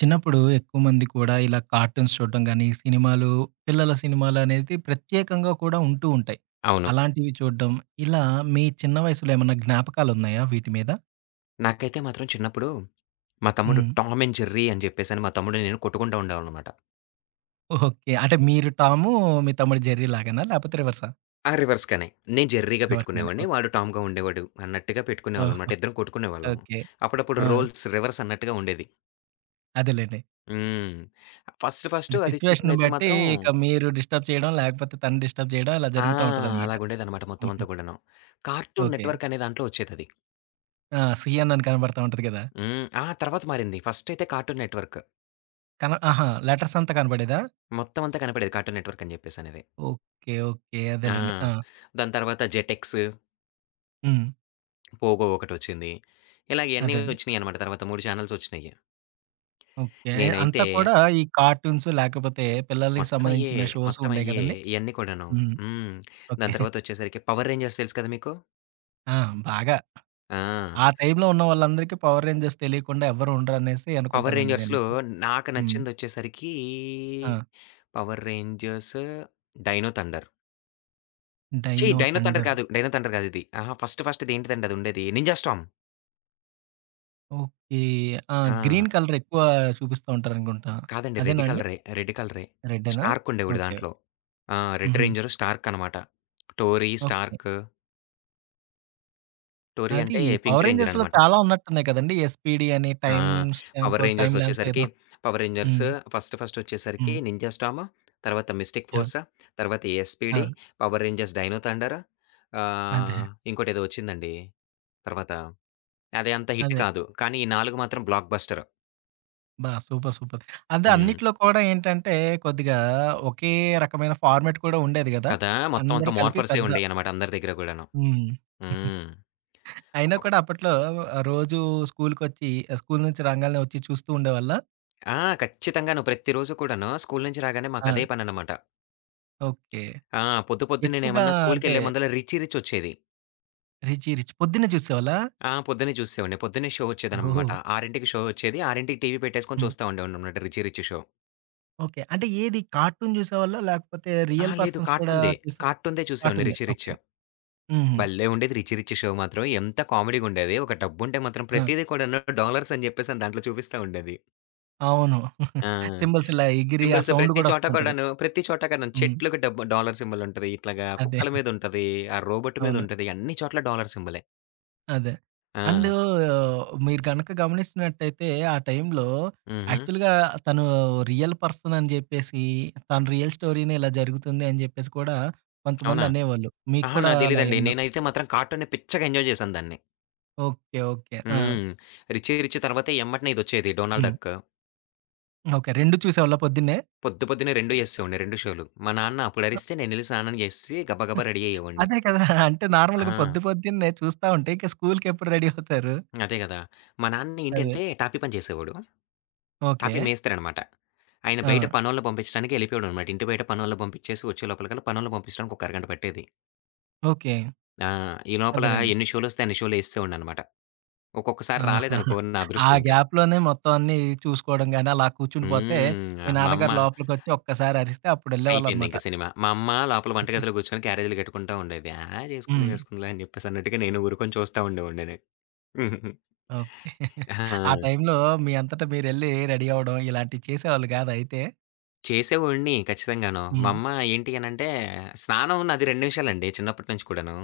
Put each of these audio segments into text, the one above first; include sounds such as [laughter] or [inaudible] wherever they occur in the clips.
చిన్నప్పుడు ఎక్కువ మంది కూడా ఇలా కార్టూన్స్ చూడడం గానీ, సినిమాలు, పిల్లల సినిమాలనేది ప్రత్యేకంగా కూడా ఉంటూ ఉంటాయి. అవును. అలాంటివి చూడడం, ఇలా మీ చిన్న వయసులో ఏమన్నా జ్ఞాపకాలున్నాయా వీటి మీద? నాకైతే మాత్రం చిన్నప్పుడు మా తమ్ముడు హ్మ్. 'టామ్ అండ్ జెర్రీ' అని జెప్పేసని మా తమ్ముడు నేను కొట్టుకుంటా ఉండేవాళ్ళనమాట. ఓకే. అంటే మీరు టాము, మీ తమ్ముడు జెర్రీ లాగానా? లేపోతే రివర్సా? ఆ! రివర్స్‌గానే. నేను జెర్రీగా రివర్స్ గానే. పెట్టుకునేవాడిని. ఓకే. వాడు టామ్‌గా ఉండేవాడు అన్నట్టుగా ఓహో! పెట్టుకునేవాళ్ళనమాట. ఇద్దరం కొట్టుకునేవాళ్ళము. ఓకే. అప్పుడప్పుడు ఆ! రోల్స్ రివర్స్ అన్నట్టుగా ఉండేది. అదేలెండి. హ్మ్. ఫస్ట్ ఫస్ట్ అంటే అది సిట్యుయేషన్‌ని చూసిందైతే బట్టి మాత్రం ఇక మీరు డిస్టర్బ్ చేయడం, లేకపోతే తను డిస్టర్బ్ చేయడం అలా ఆ! జరుగుతా ఉంటదనమాట. అలాగుండేదనమాట మొత్తం హుహు. అంతా కూడాను. Cartoon okay. నెట్‌వర్క్ అనే దాంట్లో వచ్చేదది. ఆ! 'సి' అని కనబడతా ఉంటది గదా! హ్మ్. ఆ! తర్వాత మారింది. ఫస్ట్ అయితే కార్టూన్ నెట్‌వర్క్. ఆహా! లెటర్స్ అంతా కనబడేదా? మొత్తం అంతా కనపడేది కార్టూన్ నెట్‌వర్క్ అని జెప్పేసనేది. ఓకే. ఓకే. ఆ! అదేలెండి. ఆ! దాని తర్వాత జెటెక్స్. హ్మ్. పోగో ఒకటొచ్చింది. ఇలాగ ఇయన్నీ అదే. వచ్చినియనమాట. తర్వాత 3 చానెల్సొచ్చినియి. ఓకే. అంతా నేనైతే కూడా ఈ కార్టూన్స్ లేకపోతే పిల్లలకి మొత్తం అయ్యే. సంబంధించిన షోస్ మొత్తం ఉండేయి అయ్యే గదండీ! ఇయన్నీ కూడాను. హ్మ్. హ్మ్. ఓకే. దాని తర్వాతొచ్చేసరికి 'పవర్ రేంజర్స్' తెలుసు కదా మీకు? ఆ! బాగా. ఆ! ఆ టైంలో ఉన్న వాళ్ళందరికీ 'పవర్ రేంజర్స్' తెలియకుండా ఎవ్వరు ఉండరనేసి 'పవర్ అనుకుంటానండి రేంజర్స్‌లో' నేనైతే. నాకు హ్మ్. నచ్చిందొచ్చేసరికి ఆ! 'పవర్ రేంజర్స్' 'డైనో థండర్' ఛీ! 'Dino 'dino thunder' thunder'. కాదు. 'డైనో థండర్' కాదిది. అహా! ఫస్ట్‌దేంటిదండి అదుండేది 'నింజా స్టార్మ్' ఓకే. ఆ! ఆ! గ్రీన్ కలర్ ఎక్కువ చూపిస్తూ ఉంటారనుకుంటా. కాదండి. రెడ్ అదేనా అండి? కలరే. రెడ్ కలరే. రెడ్డేనా? స్టార్క్ ఉండేవాడు ఓకే. దాంట్లో. ఆ! రెడ్ హుహు. రేంజర్, స్టార్క్ అనమాట. Tori, okay. స్టార్క్. టోరీ అది అంటే పింక్ 'పవర్ రేంజర్ రేంజర్స్‌లో' అనమాట. చాలా ఉన్నట్టున్నాయి కదండీ! ఎస్పీడీ అని ఆ! Time stamp, power rangers time lapse వచ్చేసరికి, ఏదో. పవర్ రేంజర్స్ హ్మ్. ఫస్ట్ ఫస్ట్ వచ్చేసరికి హ్మ్. నింజా స్టార్మ్, తర్వాత మిస్టిక్ యాహ్! ఫోర్స్, తర్వాత ఆ! SPD, power rangers dino thunder, అదే. ఆహ్, ఇంకోటేదో వచ్చిందండి. తర్వాత అది అంత హిట్ అదే. కాదు. కానీ ఈ 4 మాత్రం బ్లాక్ బస్టర్. బా సూపర్. సూపర్. అదే హ్మ్. అన్నిట్లో కూడా ఏంటంటే కొద్దిగా ఒకే రకమైన ఫార్మాట్ కూడా ఉండేది గదా! కదా! మొత్తం అందరూ అంతా కలిపి మార్ఫర్సే పెద్ద ఉండేయన్నమాట అందరి దగ్గర కూడాను. హ్మ్. హ్మ్. అయినా కూడా ఒక్కొక్కటి అప్పట్లో ఆహ్, రోజు స్కూలుకొచ్చి ఆహ్, స్కూలు నుంచి రాంగాల్నే వచ్చి చూస్తూ ఉండేవాళ్ళా? ఆ! ఖచ్చితంగాను. ప్రతిరోజు కూడాను స్కూలు నుంచి రాగానే ఆ! మాకదే పననమాట. ఓకే. ఆ! పొద్దు ఎక్కువగా పొద్దున్నేమన్నా అంటే స్కూలుకెళ్ళే ముందల రిచీ రిచ్ వచ్చేది. 'రిచీ రిచ్' పొద్దున్నే చూసేవాళ్ళా? ఆ! పొద్దున్నే చూసేసేవాడిని. పొద్దున్నే షో ఓహ్! వచ్చేదనమాట. 6కి షో వచ్చేది. 6కి టీవీ పెట్టేసుకొని హ్మ్. చూస్తా ఉండేవాడిననమాట 'రిచీ రిచ్' షో. ఓకే. అంటే ఏది కార్టూన్ జూసేవాళ్ళా? లేకపోతే రియల్ అహా! లేదు పర్సన్స్ కూడా కార్టూన్‌దే. చూసే కార్టూన్‌దే చూసేవాడిని కార్టూనే. 'Richie rich.' ఓకే. హుహు. భలే ఉండేది 'రిచీ రిచ్' షో మాత్రం. ఎంత కామెడీగుండేది. ఒక డబ్బుంటే మాత్రం ఆ! ప్రతీది కూడాను డాలర్స్ అని చెప్పేసని దాంట్లో చూపిస్తా ఉండేది. అవును. [laughs] ఆ! సింబల్స్ ఇలా ఎగిరి ఆ సింబల్స్ సౌండ్ ప్రతి గూడా వస్తూ చోట ఉంటది. కూడాను, ప్రతి చోట కూడాను హ్మ్. చెట్లుకి డబ్బు డాలర్ సింబల్ ఉంటది. ఇట్లాగా అదే. కుక్కల మీదుంటది. ఆ రోబోట్ అవును. మీదుంటది. అన్ని చోట్ల డాలర్ సింబలే. అదే. అండు ఆ! మీరు గనక గమనిస్తున్నట్టయితే ఆ టైంలో హుహు. యాక్చువల్‌గా తను రియల్ పర్సన్ అని జెప్పేసి, తన రియల్ స్టోరీనే ఇలా జరుగుతుంది అని జెప్పేసి కూడా కొంతమంది అవునా? అనేవాళ్ళు. మీకు అహా! కూడా నాకు అలా తెలీదండి. ఏమన్నా నేనైతే మాత్రం కార్టూన్‌ని పిచ్చగా ఎంజాయ్ చేశాను దాన్ని. ఓకే. ఓకే. ఆ! హ్మ్. 'రిచీ రిచ్' తర్వాతే ఎమ్మటనే ఇదొచ్చేది 'డోనాల్డ్ హ్మ్. డక్.' ఓకే. 2 చూసేవాళ్ళా పొద్దున్నే? పొద్దు పొద్దున్నే 2 ఎసేవాడిని 2 షోలు. మా నాన్న అ! అప్పుడరిస్తే నేనెళ్ళి స్నానం చేసేసి గబగబా రెడీ అయ్యేవాడిని. అదే కదా! అంటే నార్మల్‌గా ఆ! పొద్దు పొద్దున్నే చూస్తా ఉంటే ఇక స్కూలుకెప్పుడు రెడీ అవుతారు? అదే గదా! మా నాన్న అదే. ఏంటంటే టాపీ పని చేసేవాడు. ఓకే. టాపీ మేస్త్రి అనమాట. ఆయన ఆ! బయట పనోళ్ళని పంపించడానికి ఎళ్ళిపోయాడనమాట. ఇంటి బయట పనోళ్ళని పంపించేసి వచ్చే లోపలికల్లా పనోళ్ళని పంపించడానికి ఒక అరగంట పట్టేది. ఓకే. ఆ! ఈ లోపల అదేనండి. ఎన్ని షోలొస్తే అన్ని షోలు ఎసేసేవాడిననమాట. ఒక్కొక్కసారి ఆహా! రాలేదనుకో నా ఆ అదృష్టం ఇంకా. గ్యాప్‌లోనే మొత్తం అన్నీ చూసుకోవడం గాని, అలా కూర్చుండిపోతే హ్మ్. మీ మా అమ్మ నాన్నగారు లోపలికొచ్చి ఒక్కసారి అరిస్తే అయిపోయింది అప్పుడెళ్ళేవాళ్ళనమాట. ఇంక సినిమా. మా అమ్మ లోపల వంటగదిలో కూర్చొని క్యారేజీలు కట్టుకుంటా ఉండేది. ఆ! చేసుకుందాం హ్మ్. చేసుకుందాంలే అని చెప్పేసి అన్నట్టుగా నేను ఊరుకొని చూస్తా ఉండేవాడిని. నేను. ఓకే. ఆ ఆ! టైంలో మీ అంతట మీరెళ్లి రెడీ అవ్వడం ఇలాంటివి చేసేవాళ్ళు గాదయితే. చేసేవోడిని ఖచ్చితంగాను. మా హ్మ్. అమ్మ ఏంటి అనంటే స్నానం నాది 2 నిమిషాలండి చిన్నప్పటి నుంచి కూడాను.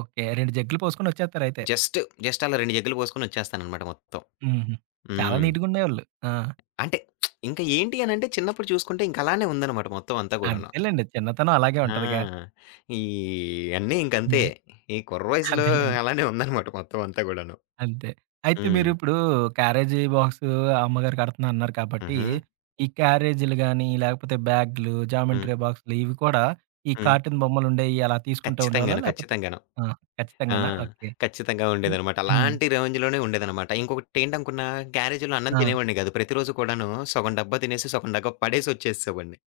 ఓకే. 2 జగ్గులు పోసుకొనొచ్చేత్తారయితే. జస్ట్, జస్ట్ అలా 2 జగ్గులు పోసుకొని వచ్చేస్తాననమాట మొత్తం. హుహు. చాలా హ్మ్. నీట్‌గుండేవాళ్ళు. ఆ! అంటే ఇంకా ఏంటి అనంటే చిన్నప్పుడు చూసుకుంటే ఇంక అలానే ఉందనమాట మొత్తం అంతా కూడాను. అంతేలెండి. చిన్నతనం అలాగే ఉంటదిగా. ఆ! ఈ అన్నీ ఇంకంతే. హ్మ్. ఈ కుర్ర వయసులో అదేలెండి. అలానే ఉందనమాట మొత్తం అంతా కూడాను. అంతే. అయితే హ్మ్. మీరిప్పుడు క్యారేజీ బాక్స్ అమ్మగారు కడుతున్నా అన్నారు కాబట్టి, హుహు. ఈ క్యారేజీలు గాని, లేకపోతే బ్యాగ్‌లు, హ్మ్. జామెంట్రీ బాక్స్‌లు ఇవి కూడా ఈ హ్మ్. కార్టూన్ బొమ్మలుండేయి అలా తీసుకుంటూ ఉండేవాళ్ళా? ఖచ్చితంగాను. లేకపోతే ఖచ్చితంగాను. ఆ! ఆ! ఖచ్చితంగానా? ఓకే. ఖచ్చితంగా హ్మ్. ఉండేదనమాట. హ్మ్. అలాంటి రేంజ్‌లోనే ఉండేదనమాట. ఇంకొకటేంటనుకున్నా గ్యారేజ్‌లో అన్నం ఆ! తినేవాడిని కాదు. ప్రతిరోజు కూడాను సగం డబ్బా తినేసి, సగం డబ్బా పడేసి వచ్చేసేవాడిని.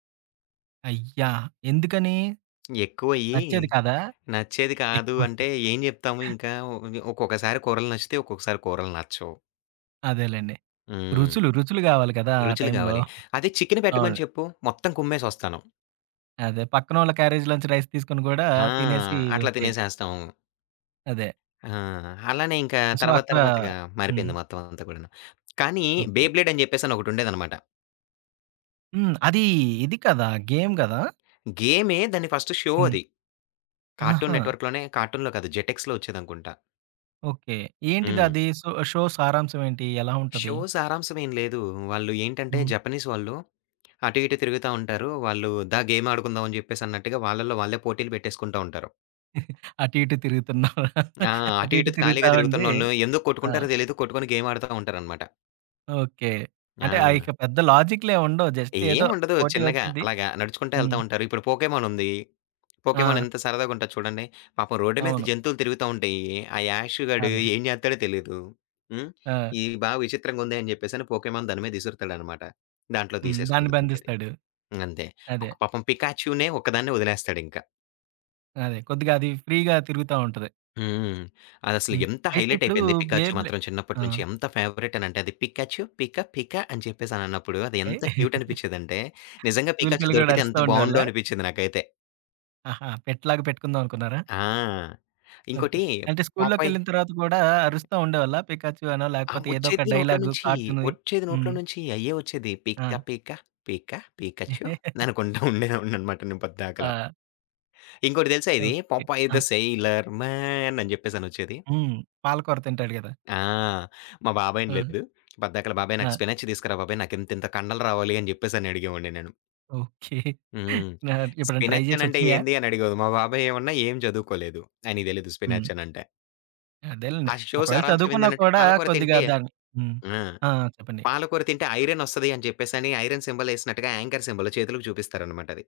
అయ్యా! ఎందుకని? ఎక్కువయ్యి నచ్చేది కాదా? నచ్చేది కాదు ఎక్కువ అంటే ఏం చెప్తాము ఇంకా ఒక్కొక్కసారి కూరలు నచ్చితే, ఒక్కొక్కసారి కూరలు నచ్చవు. అదేలెండి. హ్మ్. రుచులు, రుచులు గావాలి కదా! ఆ రుచులు టైంలో. కావాలి. అదే చికెన్ పెట్టమని అవును. చెప్పు మొత్తం కుమ్మేసొస్తాను. అదే పక్కనోళ్ళ క్యారేజీలోంచి రైస్ తీసుకొని గూడా ఆ! తినేసి అట్లా వచ్చేయొచ్చు. తినేసేస్తాం. అదే. ఆ! అలానే ఇంకా సో, తర్వాత అక్కడ తర్వాతగా హ్మ్. మారిపోయింది మొత్తం అంతా కూడాను. కానీ ఓకే. బేబ్లేడ్ అని చెప్పేసని ఒకటుండేదనమాట. హ్మ్. అది ఇది కదా! గేమ్ గదా! గేమే. దాని ఫస్ట్ షో హ్మ్. అది. కార్టూన్ ఆహా! నెట్‌వర్క్‌లోనే కార్టూన్‌లో కాదు జెటెక్స్‌లో వచ్చేదనుకుంటా. ఓకే. ఏంటిది హ్మ్. అది? సో షో సారాంశం ఏంటి? ఎలా ఉంటది? షో సారాంశమేం లేదు. వాళ్ళు ఏంటంటే హ్మ్. జపనీస్ వాళ్ళు అటు ఇటు తిరుగుతా ఉంటారు. వాళ్ళు దా గేమ్ ఆడుకుందాం అని జెప్పేసి అన్నట్టుగా వాళ్ళలో వాళ్ళే పోటీలు పెట్టేసుకుంటా ఉంటారు. అటు ఇటు తిరుగుతున్నారా? ఆ! [laughs] అటు అటు ఇటు ఇటు తిరుగుతా ఖాళీగా ఉండి తిరుగుతున్నోళ్ళు ఎందుకు ఆ! కొట్టుకుంటారో తెలీదు. కొట్టుకొని గేమ్ ఆడుతా ఉంటారనమాట. ఓకే. ఆ! అంటే ఆహ్, ఇక పెద్ద లాజిక్‌లేం ఉండవు. జస్ట్ ఏదో ఏముండదు. పోటీ చిన్నగా వచ్చింది. అలాగా నడుచుకుంటా హ్మ్. ఎళ్తా ఉంటారు. ఇప్పుడు 'పోకేమాన్' ఉంది. 'పోకేమాన్' ఆ! ఎంత సరదాగా ఉంటది చూడండి. పాపం రోడ్డు మీద అవును. జంతువులు తిరుగుతా ఉంటాయి. ఆ 'యాష్' గాడు అదే. ఏం జేత్తాడో తెలీదు. హ్మ్. ఆ! ఇది బా విచిత్రంగా ఉంది అని జెప్పేసని 'పోకేమాన్' దాని మీద ఇసురుతాడనమాట. దాంట్లో హ్మ్. దాన్ని తీసేసుకుంటది ఇంకది. బంధిస్తాడు. అంతే. అదే. ఒక పాపం 'పికాచ్యు'నే ఒక్కదాన్నే వదిలేస్తాడింక. అదే. కొద్దిగా అది ఫ్రీగా తిరుగుతా ఉంటది. హ్మ్. అదసలు హ్మ్. ఎంత అయితే హైలైట్ ఇప్పుడు అయిపోయింది 'పికాచ్చు' బేబ్లే మాత్రం చిన్నప్పటి ఆ! నుంచి ఎంత ఫేవరెట్ అనంటే అది 'పికాచ్చు పిక పిక' అని చెప్పేసనన్నప్పుడు అది ఏ ఎంత క్యూట్ [laughs] అనిపిచ్చేదంటే నిజంగా 'పికాచ్చు' స్కూల్‌కెళ్ళి గూడా దొరికితే అరుస్తా ఎంత బావుండో ఉండేవాళ్ళా? అనిపిచ్చింది నాకైతే. ఆహా! పెట్ లాగా పెట్టుకుందాం అనుకున్నారా? ఆ! ఓకే. ఇంకోటి అంటే 'పాపాయ్' స్కూల్లోకెళ్ళిన తర్వాత గూడా అరుస్తా ఉండేవాళ్ళా? పికాచు అనో, ఆ! లేకపోతే ఏదో ఒక వచ్చేది నోట్లో డైలాగు నుంచి, కార్టూన్‌వి. వచ్చేది నోట్లో హ్మ్. నుంచి అయ్యే వచ్చేది. ఆ! 'పిక్క పిక, పిక పికచ్చు' [laughs] అనుకుంటా ఉండేవాడిననమాట నేను పద్దాకల. ఆ! ఇంకోటి తెలుసా ఇది okay. 'Popeye the ah! Sailor man' అని చెప్పేసనొచ్చేది. హ్మ్. పాలకూర తింటాడు గదా! ఆ! మా బాబాయి ఆ! అనలేదు. పద్దాకల బాబాయ్ ఆ! నాకు స్పినచ్ తీసుకురా బాబాయ్ నాకింతింత కండలు రావాలి అని చెప్పేసని అడిగేవాడిని నేను. ఓకే. హ్మ్. ఆ! ఎప్పుడైనా ట్రై స్పినచ్ అనంటే జేసొచ్చినియా? ఏంది అని అడిగేవాడు. మా బాబాయ్ ఏమన్నా ఏం చదువుకోలేదు. ఆయనకి తెలీదు హ్మ్. స్పినచ్ అనంటే. అదేలెండి. ఆ షోస్ ఒకవేళ ఆరాంసే చదువుకున్నా విందనంటే కూడా పాలకూర కొద్దిగా తింటే దాన్ని హ్మ్. ఆ! ఆ! చెప్పండి. పాలకూర తింటే ఐరన్ ఒస్తది అని జెప్పేసని, ఐరన్ సింబల్ ఏసినట్టుగా యాంకర్ సింబల్ చేతులకి చూపిస్తారనమాట అది.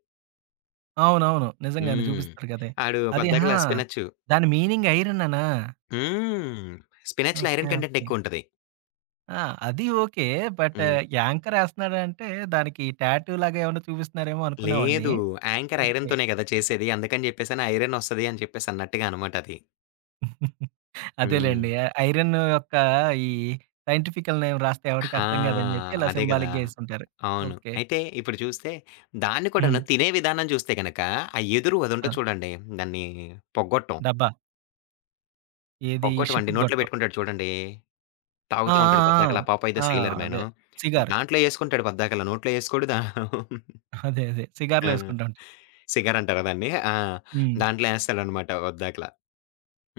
అవునవును. నిజంగానే హ్మ్. చూపిస్తారు గదే! ఆడు అది పొద్దాకల ఆ! స్పినచ్చు. దాని మీనింగ్ ఐరన్ అనా? హ్మ్. స్పినచ్‌లో ఓకే. Iron content okay. ఎక్కువుంటది. ఆ! అది ఓకే. But hmm. యాంకర్ ఏస్తన్నాడంటే దానికి టాటూ లాగా ఏమన్నా చూపిస్తున్నారేమో అనుకునేవాడిని. లేదు. Anchor okay. ఐరన్‌తోనే గదా! చేసేది. అందుకని జెప్పేసని ఐరన్ ఒస్తది అని చెప్పేసి అన్నట్టుగా అనమాట అది. హ్మ్. అదేలెండి. ఐరన్ యొక్క ఈ సైంటిఫికల్ నేమ్ రాస్తే ఎవరికీ ఆ! అర్థం కాదని చెప్పి ఇలా అదే గదా! సింబాలిక్‌గా ఏసుంటారు. అవును. ఓకే. అయితే ఇప్పుడు చూస్తే దాన్ని హ్మ్. కూడాను తినే విధానం చూస్తే గనక, ఆ ఎదురు ఆ! అదుంటది చూడండి. దాన్ని పొగ్గొట్టం. డబ్బా. ఏది పొగ్గొట్టం అండి. షిప్‌కి నోట్లో గొట్టం. బెట్టుకుంటాడు చూడండి. ఆ! ఆ! తాగుతా ఉంటాడు పద్దాకలా 'పాపాయ్ ద ఆ! ఆ! సేలర్ అదే. మ్యాను.' సిగార్. దాంట్లో యేసుకుంటాడు పద్దాకలా. నోట్లో యేసుకోడు. దా అదే. అదే. సిగార్‌లో ఆ! ఏసుకుంటాం. సిగార్ అంటారా దాన్ని? ఆ! హ్మ్. దాంట్లో యేస్తాడనమాట పద్దాకలా.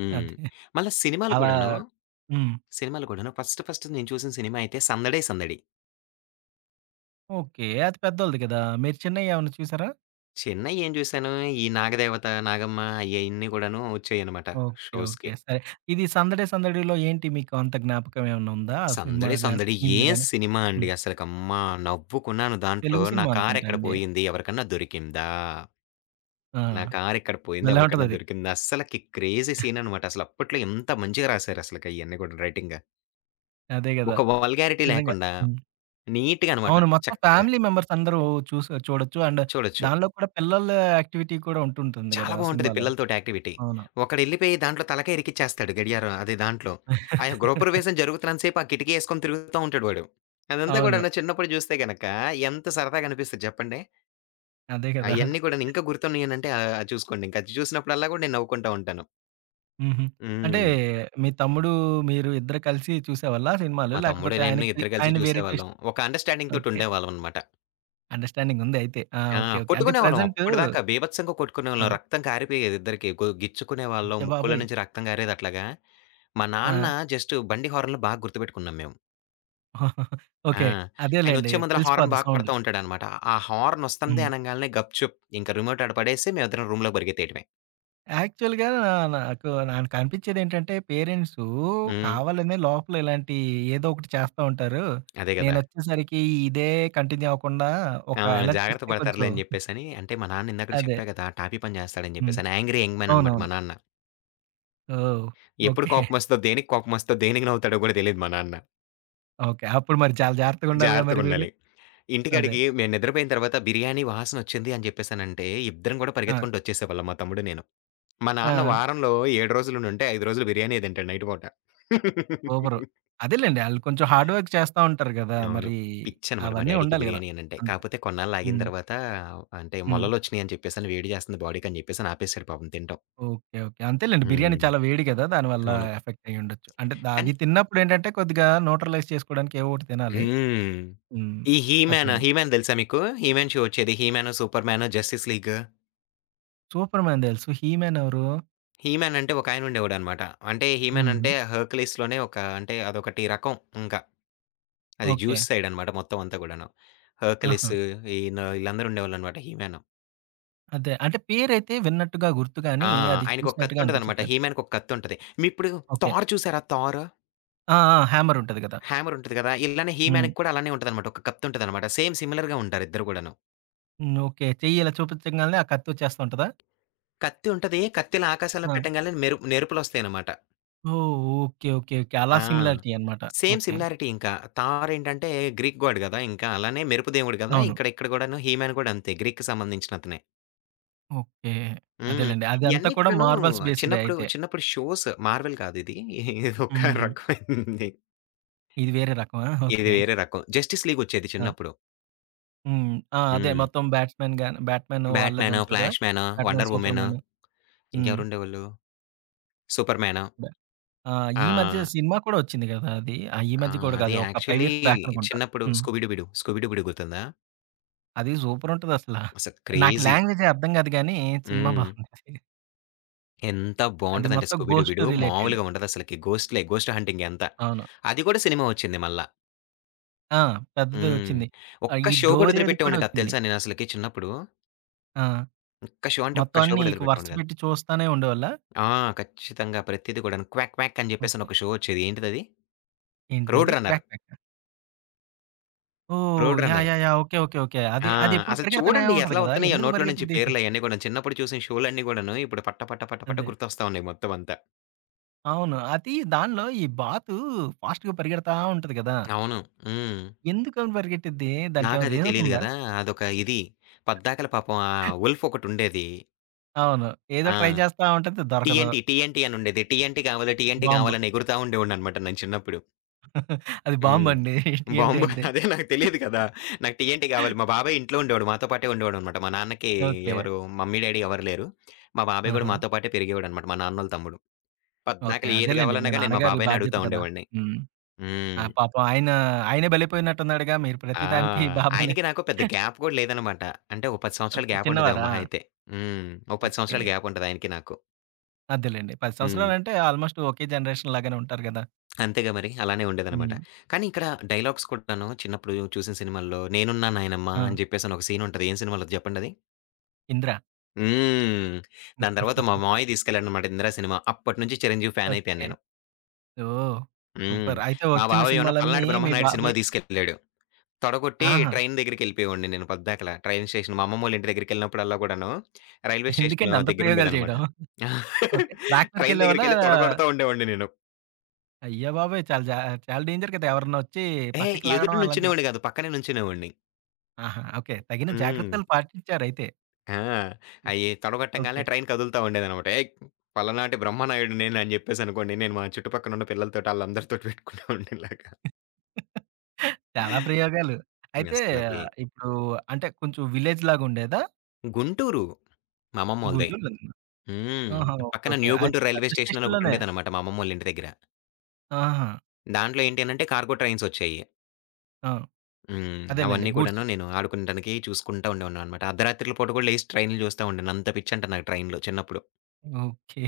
హ్మ్. అదే. మళ్ళా సినిమాలు అలా కూడాను, హ్మ్. సినిమాలు కూడాను ఫస్ట్ ఫస్ట్ నేను చూసిన సినిమా అయితే 'సందడే సందడి.' ఓకే. అది పెద్దోళ్ళది కదా! మీరు చిన్నయేమన్నా చూసారా? చిన్నగ ఏం చూసాను, ఈ నాగదేవత, నాగమ్మ అయన్నీ కూడాను వచ్చాయనమాట ఓకే. ఓకే. షోస్‌కి. సరే. ఇది 'సందడే సందడిలో' ఏంటి మీకు అంత జ్ఞాపకం ఏమన్నా ఉందా? ఆ సినిమా 'సందడి గాని, సందడి' సీన్‌లు ఏం గాని? సినిమా అండి హ్మ్. అసలకమ్మా! నవ్వుకున్నాను దాంట్లో. తెలుగు నా సినిమా అనుకుంటా కారెక్కడ అండి. పోయింది? ఎవరికన్నా దొరికిందా? ఆ! నా కారెక్కడ పోయింది, భలే ఎవరికన్నా ఉంటదది. దొరికింది. అస్సలకి క్రేజీ సీననమాట. అసలు అప్పట్లో ఎంత మంచిగా రాశారు అసలకి అయన్నీ కూడా రైటింగ్. అదే గదా! ఒక వల్గారిటీ నిజంగా. లేకుండా హ్మ్. నీట్‌గా అనమాట. అవును. మొత్తం చక్కగా ఫ్యామిలీ మెంబర్స్ అందరూ చూస చూడొచ్చు. అండ్ చూడొచ్చు. దానిలో కూడా పిల్లల యాక్టివిటీ కూడా ఉంటుంటుంది చాలా గదా! ఆ బావుంటది సినిమాలో. పిల్లలతోటి యాక్టివిటీ. అవును. ఒకడెళ్ళిపోయి దాంట్లో తలకాయ ఇరికిచ్చేస్తాడు గడియారం అది దాంట్లో. ఆ [laughs] గృహప్రవేశం జరుగుతున్నంత సేపు ఆ కిటికీ యేసుకొని తిరుగుతా ఉంటాడు వాడు. అదంతా అవును. గూడాను చిన్నప్పుడు జూస్తే గనక ఎంత సరదాగా అనిపిస్తది జెప్పండి. అదే గదా! అయన్నీ గూడాను ఇంకా గుర్తున్నాయనంటే ఆహ్, చూసుకోండి. ఇంక అది చూసినప్పుడల్లా గూడా నేను నవ్వుకుంటా ఉంటాను. హుహు. అంటే హ్మ్. మీ తమ్ముడు, మీరు ఇద్దరు కలిసి చూసేవాళ్ళా సినిమాలు? మా తమ్ముడు, లేకపోతే నేను ఆయనకి ఇద్దరు కలిసి ఆయన వేరే చూసేవాళ్ళం. ట్విస్ట్ ఒక అండర్‌స్టాండింగ్ ఓకే. తోటుండేవాళ్ళం అనమాట. అండర్‌స్టాండింగ్ ఉంది అయితే. ఆ! ఆ! ఓకే. ఓకే. అంటే కొట్టుకునేవాళ్ళం ప్రెజెంటు అప్పటిదాకా బీభత్సంగా కొట్టుకునేవాళ్ళం. ఆ! రక్తం కారిపోయేది ఇద్దరికి. గు గిచ్చుకునేవాళ్ళం. అయ్య ముక్కులో బాబోయ్! నుంచి రక్తం కారేది అట్లాగా. మా ఆ! నాన్న జస్ట్ బండి హారన్‌లు బాగా గుర్తుపెట్టుకున్నాం మేము. [laughs] ఆ! ఓకే. అదేలెండి. ఆయనొచ్చే ముందల హారన్ తెలిసిపోద్ది బాగా సౌండు. కొడతా ఉంటాడనమాట. ఆ హారన్ ఒస్తంది హ్మ్. అనంగాల్నే గప్‌చుప్ ఇంకా రిమోట్ ఆడ పడేసి మేమిద్దరం రూమ్‌లోకి పరిగెత్తేయటమే. యాక్చువల్‌గా నాకు నాకు అనిపించేదేంటంటే పేరెంట్సు హ్మ్. కావాలనే లోపల ఇలాంటి ఏదో ఒకటి చేస్తా ఉంటారు. అదే గదా! నేనొచ్చేసరికి ఇదే కంటిన్యూ అవ్వకుండా ఒక ఆ! అలర్ట్ జాగ్రత్త ఇస్తే కొంచెం పడతారులే అని జెప్పేసని అంటే మా నాన్న ఇందాకడ అదే. చెప్పా గదా! టాపీ పని జేస్తాడని హ్మ్. జెప్పేసని. యాంగ్రీ యంగ్ మ్యాన్ అనమాట మా అవునవును. నాన్న. ఓహ్! ఎప్పుడు ఓకే. కోపమొస్తదో, దేనికి కోపమొస్తదో, దేనికి నవ్వుతాడో గూడా తెలీదు మా నాన్న. ఓకే. అప్పుడు మరి చాలా జాగ్రత్తగుండాలిగా మరి మీరు. జాగ్రత్తగుండాలి. అదే. ఇంటికాడికి మేము నిద్రపోయిన తర్వాత బిర్యానీ వాసనొచ్చింది అని జెప్పేసనంటే, ఇద్దరం గూడా ఆ! పరిగెత్తుకుంటూ ఒచ్చేసేవాళ్ళం మా తమ్ముడు నేను. మా ఆ! నాన్న వారంలో 7 రోజులునుంటే 5 రోజులు బిర్యానీయే తింటాడు నైట్ పూట. సూపరు. అదేలెండి. ఆళ్ళు కొంచెం హార్డ్ వర్క్ చేస్తా ఉంటారు గదా! అవును. మరి పిచ్చనమాట మా అవన్నీ డ్యాడీకి ఉండాలి గదా! బిర్యానీ అనంటే. అంతే. కాపోతే కొన్నాళ్ళాగిన హ్మ్. తర్వాత అంటే హ్మ్. మొలలొచ్చినియి అని చెప్పేసని, వేడి జేస్తుంది బాడీకని జెప్పేసని ఆపేసాడు పాపం తినటం. ఓకే. ఓకే. అంతేలెండి. బిర్యానీ హ్మ్. చాలా వేడి గదా! దానివల్ల అవును. ఎఫెక్ట్ అయ్యుండొచ్చు. అంటే ద కానీ అది తిన్నప్పుడేంటంటే కొద్దిగా న్యూట్రలైజ్ చేసుకోవడానికి ఏవో ఒకటి తినాలి. హ్మ్. హ్మ్. ఈ 'హీ మ్యాన్' అదేలెండి. 'హీ మ్యాన్' తెలుసా మీకు? 'హీ మ్యాన్' షో వచ్చేది. 'He man', 'Superman', 'justice league' 'Superman' తెలుసు. 'హీ మ్యాన్' ఎవరు? 'హీ మ్యాన్' అంటే ఒకాయన ఉండేవాడనమాట. అంటే 'హీ మ్యాన్' హుహు. అంటే 'హెర్క్యులీస్‌లోనే' ఒక అంటే అదొకటి రకం ఇంకా. అది ఓకే. జ్యూస్ సైడ్ అనమాట మొత్తం అంతా గూడాను. 'హెర్క్యులీస్' ఆహా! ఈయన ఈళ్ళందరూ ఉండేవాళ్ళనమాట 'హీ మ్యాన్.' అదే. అంటే పేరైతే విన్నట్టుగా గుర్తు గానీ, ఆ! అది ఆయనకొక చూసినట్టుగా కత్తుంటదనమాట. అనిపించట్లేదు. 'హీ మ్యాన్'కి ఒక కత్తుంటది. మీప్పుడు ఓకే. 'థార్' చూసారా 'థార్'? ఆ! ఆ! హ్యామర్ ఉంటది గదా! హ్యామర్ ఉంటది కదా! ఇలానే 'హీ హ్మ్. మ్యాన్'కి కూడా అలానే ఉంటదనమాట. ఒక కత్తుంటదనమాట. సేమ్ సిమిలర్‌గా ఉంటారు ఇద్దరు గూడాను. హ్మ్. ఓకే. చెయ్యి ఇలా చూపించంగాల్నే ఆ కత్తొచ్చేస్తా ఉంటదా? కత్తి ఉంటది. కత్తిలా ఆకాశంలో ఆ! పెట్టంగాల్నే మెరు మెరుపులొస్తాయనమాట. ఓహ్! ఓకే. ఓకే. ఓకే. అలా ఆ! సిమిలారిటీ అనమాట. Same okay. సిమిలారిటీ ఇంకా. 'థార్' ఏంటంటే గ్రీక్ గాడ్ గదా! ఇంకా అలానే మెరుపు దేవుడు గదా! అవును. ఇక్కడ ఇక్కడ గూడాను 'హీమాన్' గూడా అంతే గ్రీక్‌కి సంబంధించిన అతనే. ఓకే. హ్మ్. అదేలెండి. అదంతా ఇయన్నీ కూడా కూడాను మార్వెల్స్ బేస్‌డే చిన్నప్పుడు, అయితే. చిన్నప్పుడు షోస్ 'మార్వెల్' కాదిది. ఇదొక హుహు. రకమైంది. ఇది వేరే రకమా? ఇది ఓకే. వేరే రకం. 'జస్టిస్ లీగ్' వచ్చేది ఆ! చిన్నప్పుడు. హ్మ్. ఆ! అదే హ్మ్. మొత్తం బ్యాట్స్‌మెన్ గాని బ్యాట్‌మెన్ 'బ్యాట్ మ్యాను', వాళ్ళదుంటది కదా! 'Flash man', Batman, 'wonder woman' Superman. హ్మ్. ఇంకెవరుండేవాళ్ళు? 'Superman'. బ ఆ! ఆ! ఈ మధ్య సినిమా కూడా వచ్చింది కదా! అది. ఆ! ఈ ఆ! మధ్య కూడా అది కాదు. ఒక 5 యాక్చువల్లీ ఇయర్స్ బ్యాక్ అనుకుంటా. చిన్నప్పుడు హ్మ్. 'Scooby Dooby Doo', 'Scooby Dooby Doo' గుర్తుందా? అది సూపరుంటదసల. అసలు నాకు క్రేజీ. లాంగ్వేజే అర్థం కాదు గానీ, సినిమా హ్మ్. బాగుంటది. ఎంత అది బావుంటదంటే మొత్తం 'Scooby Dooby ghost Doo' related. మామూలుగా ఉండదసలకి. గోస్ట్‌లే గోస్ట్ హంటింగే అంతా. అవును. అది కూడా సినిమా ఒచ్చింది మళ్ళా. ఆ! పెద్దదే హ్మ్. వచ్చింది. ఆహ్, ఒక్క ఈ షో కూడా డోరేది కూడా వదిలిపెట్టేవాడిని కాదు వచ్చింది. తెలుసా నేనసలకి చిన్నప్పుడు. ఆ! ఒక్క షో అంటే మొత్తం ఒక్క షో అన్నీ కూడా ఇక వరుస వదిలిపెట్టేవాడిని కాదు. పెట్టి చూస్తానే ఉండేవాళ్ళా? ఆ! ఖచ్చితంగా ప్రతీది కూడాను. 'క్వాక్ క్వాక్' అని చెప్పేసని ఓకే. ఒక షో ఒచ్చేది. ఏంటిదది? 'రోడ్ ఏంటిదది? రన్నర్'. క్వాక్ క్వాకా? ఓహ్! 'Road yeah! Runner.' Yeah! Yeah! Okay. Okay. Okay. అది ఆ! అదెప్పుడు అసలు పరిగెడతానే చూడండి ఉంటది ఎట్లా గదా! ఒత్తన్నాయో ఎందుకు నోట్లో నుంచి పరిగెట్టిద్ది? పేర్లయన్నీ కూడాను. చిన్నప్పుడు చూసిన షోలన్నీ గూడాను ఇప్పుడు పట్ట పట్ట పట్ట పట్ట అదే. గుర్తొస్తా ఉన్నాయి మొత్తం అంతా. అవును. అది దానిలో ఈ బాతు ఫాస్ట్‌గా పరిగెడతా ఉంటది గదా! అవును. హ్మ్. ఎందుకని పరిగెట్టిద్ది? దానికేమైనా నాకది రీజన్స్ తెలీదు ఉందా? గదా! అదొక ఇది. పద్దాకల పాపం ఆ 'వుల్ఫ్' ఒకటుండేది. అవును. ఏదో ట్రై ఆ! చేస్తా ఉంటది దొరకదు. టీఎన్‌టీ, టీఎన్‌టీ అనుండేది. టీఎన్‌టీ కావాలి, టీఎన్‌టీ బాంబు. కావాలని ఎగురుతా ఉండేవాడిననమాట నేను చిన్నప్పుడు. అది హ్మ్. బాంబండి. ఏంటి బాంబు అంటే [laughs] అదే నాకు తెలీదు కదా! నాకు టీఎన్‌టీ కావాలి. మా బాబాయ్ ఇంట్లో ఉండేవాడు. మాతో పాటే ఉండేవాడనమాట. మా నాన్నకి ఓకే. ఎవరు మమ్మీ, డ్యాడీ ఎవరు లేరు. మా బాబాయ్ గూడా ఆహా! మాతో పాటే పెరిగేవాడనమాట. మా నాన్నోళ్ళ తమ్ముడు. ఓకే. పద్దాకల ఏది అదేలెండి. మీ కావాలన్నా గాని నేను మా నాన్నగారి బాబాయినే బాధ్యత అడుగుతా కదా! ఉండేవాడిని. హ్మ్. ఆ! హ్మ్. పాపం ఆయన, ఆయనే బలైపోయినట్టున్నాడుగా. మీరు ప్రతి ఆ! దానికి [laughs] బాబాయినే ఆయనకి నాకు పెద్ద గ్యాప్ గూడా లేదనమాట. అంటే ఓ 10 సంవత్సరాల ఓకే. గ్యాప్ ఉంటదేమో చిన్నవారా? మహా అయితే. హ్మ్. ఓ 10 ఓకే. సంవత్సరాల గ్యాప్ ఉంటది ఆయనకి నాకు. అదేలెండి. 10 హ్మ్. సంవత్సరాలంటే ఆల్‌మోస్ట్ ఒకే జనరేషన్ లాగానే ఉంటారు గదా! అంతేగా మరి. అలానే ఉండేదనమాట. హ్మ్. కానీ ఇక్కడ డైలాగ్స్ కూడాను చిన్నప్పుడు చూసిన సినిమాల్లో 'నేనున్నా నాయనమ్మ' ఆ! అని జెప్పేసని ఒక సీన్ ఉంటది. ఏం సినిమాలో అది జెప్పండది? 'ఇంద్ర.' హ్మ్. దాని తర్వాత మా మావయ్య తీసుకెళ్ళాడనమాట 'ఇందిరా' సినిమా. అప్పటి నుంచి 'చిరంజీవి' ఫ్యాన్ అయిపోయాను ఓకే. నేను. ఓహ్! హ్మ్. సూపర్. అయితే మా వచ్చిన బాబాయేమో సినిమాలన్నీ 'పల్నాడు మీ బ్రహ్మనాయుడు' బాబాయ్ సినిమాకి తీసుకెళ్ళాడు. తొడగొట్టి ఆహా! ట్రైన్ దగ్గరికెళ్ళిపోయేవాడిని నేను పద్దాకల. ట్రైన్ స్టేషన్ మా అమ్మమ్మోళ్ళ ఇంటి దగ్గరికెళ్ళినప్పుడల్లా గూడాను, రైల్వే స్టేషన్ ఎందుకండి అంత ప్రయోగాలు దగ్గరుండేదనమాట. చేయడం? ఓకే. ట్రాక్ ట్రైన్ మీదకెళ్ళేవాళ్ళా? దగ్గరికెళ్ళి తొడగొడతా ఉండేవాడిని నేను. అయ్య బాబోయ్! చాలా జా చాలా డేంజర్ కదా! ఎవరన్నా వచ్చి ఏహ్! పక్కకి లాగడం ఎదురు అలాంటివి. నుంచునేవాడిని గాదు. పక్కనే నుంచునేవాడిని. ఆహా! ఓకే. తగిన హ్మ్. జాగ్రత్తలు పాటించారైతే. ఆ! అయి ఓకే. తొడగొట్టంగాల్నే ట్రైన్ కదులుతా ఉండేదనమాట. ఏయ్! పలనాటి బ్రహ్మనాయుడు నేను అని జెప్పేసనుకోండి, నేను మా చుట్టుపక్కనున్న పిల్లలతోటి ఆళ్ళందరితోటి పెట్టుకునేవాడిని ఇలాగా. చాలా ప్రయోగాలు. అయితే అసలకి ఇప్పుడు అంటే కొంచెం విలేజ్ లాగా ఉండేదా? గుంటూరు మా అమ్మమ్మోళ్ళది. గుంటూరులో హ్మ్. హ్మ్. ఆహా! ఓకే. పక్కన ఓకే. న్యూ అయితే గుంటూరు పెద్ద రైల్వే స్టేషన్ అని స్టేషన్‌లోనే. ఒకటుండేదనమాట మా అమ్మమ్మోళ్ళ ఇంటి దగ్గర. ఆహా! దాంట్లో ఏంటి అనంటే కార్గో ట్రైన్సొచ్చాయి. ఆ! హ్మ్. అదేలెండి అవన్నీ గూడ్స్. కూడాను నేను ఆడుకుంటానికి చూసుకుంటా ఉండేవాడిననమాట. అర్ధరాత్రుల పూట కూడా లేసి ట్రైన్‌లు చూస్తా ఉండాను. అంత పిచ్చంట నాకు ట్రైన్‌లు చిన్నప్పుడు. ఓకే.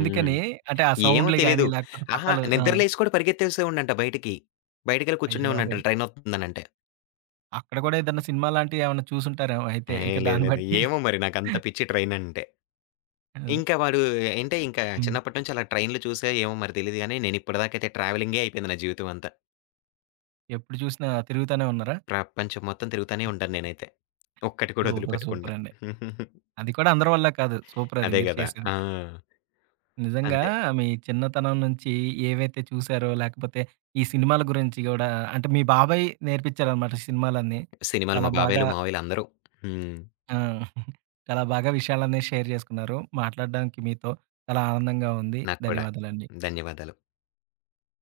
హ్మ్. అంటే ఆ ఏమో సౌండ్‌లు గాని తెలీదు. లేకపోతే అహా! పట్టాలు ఆ! నిద్ర లేసి కూడా పరిగెత్తేసేవాడినంట బయటికి. బయటికెళ్ళి అయ్య కూర్చునేవాడినంట బాబోయ్! ట్రైనొస్తుందనంటే. అక్కడ కూడా ఏదైనా సినిమా లాంటివి ఏమన్నా చూసుంటారేమో అయితే. ఇక ఏహ్! లేదు దాన్ని లేదు. బట్టి ఏమో మరి నాకంత పిచ్చి ట్రైనంటే. అదే. ఇంకా వాడు ఏంటే ఇంకా హ్మ్. చిన్నప్పటి నుంచి అలా ట్రైన్‌లు చూసా ఏమో మరి తెలీదు గానీ, నేనిప్పటిదాకైతే ట్రావెలింగే అయిపోయింది నా జీవితం అంతా. ఎప్పుడు చూసినా తిరుగుతానే ఉన్నారా? ప్రపంచం మొత్తం తిరుగుతానే ఉంటాను నేనైతే. ఒక్కటి కూడా సూపర్. సూపర్ వదిలిపెట్టకుండా. అండి. అది కూడా అందరి వల్ల కాదు. సూపర్ అది అదే మీరు గదా! ఆ! చేసేది. నిజంగా అంతే. మీ చిన్నతనం నుంచి ఏవైతే చూసారో, లేకపోతే ఈ సినిమాల గురించి గూడా అంటే మీ బాబాయ్ నేర్పించారనమాట సినిమాలన్నీ. సినిమాలు చాలా మా బాగా బాబాయిలు, మావయ్యలు అందరూ. హ్మ్. ఆ! [laughs] చాలా బాగా విషయాలన్నీ షేర్ జేసుకున్నారు. మాట్లాడడానికి మీతో చాలా ఆనందంగా ఉంది. నాకు కూడా. ధన్యవాదాలండి. ధన్యవాదాలు.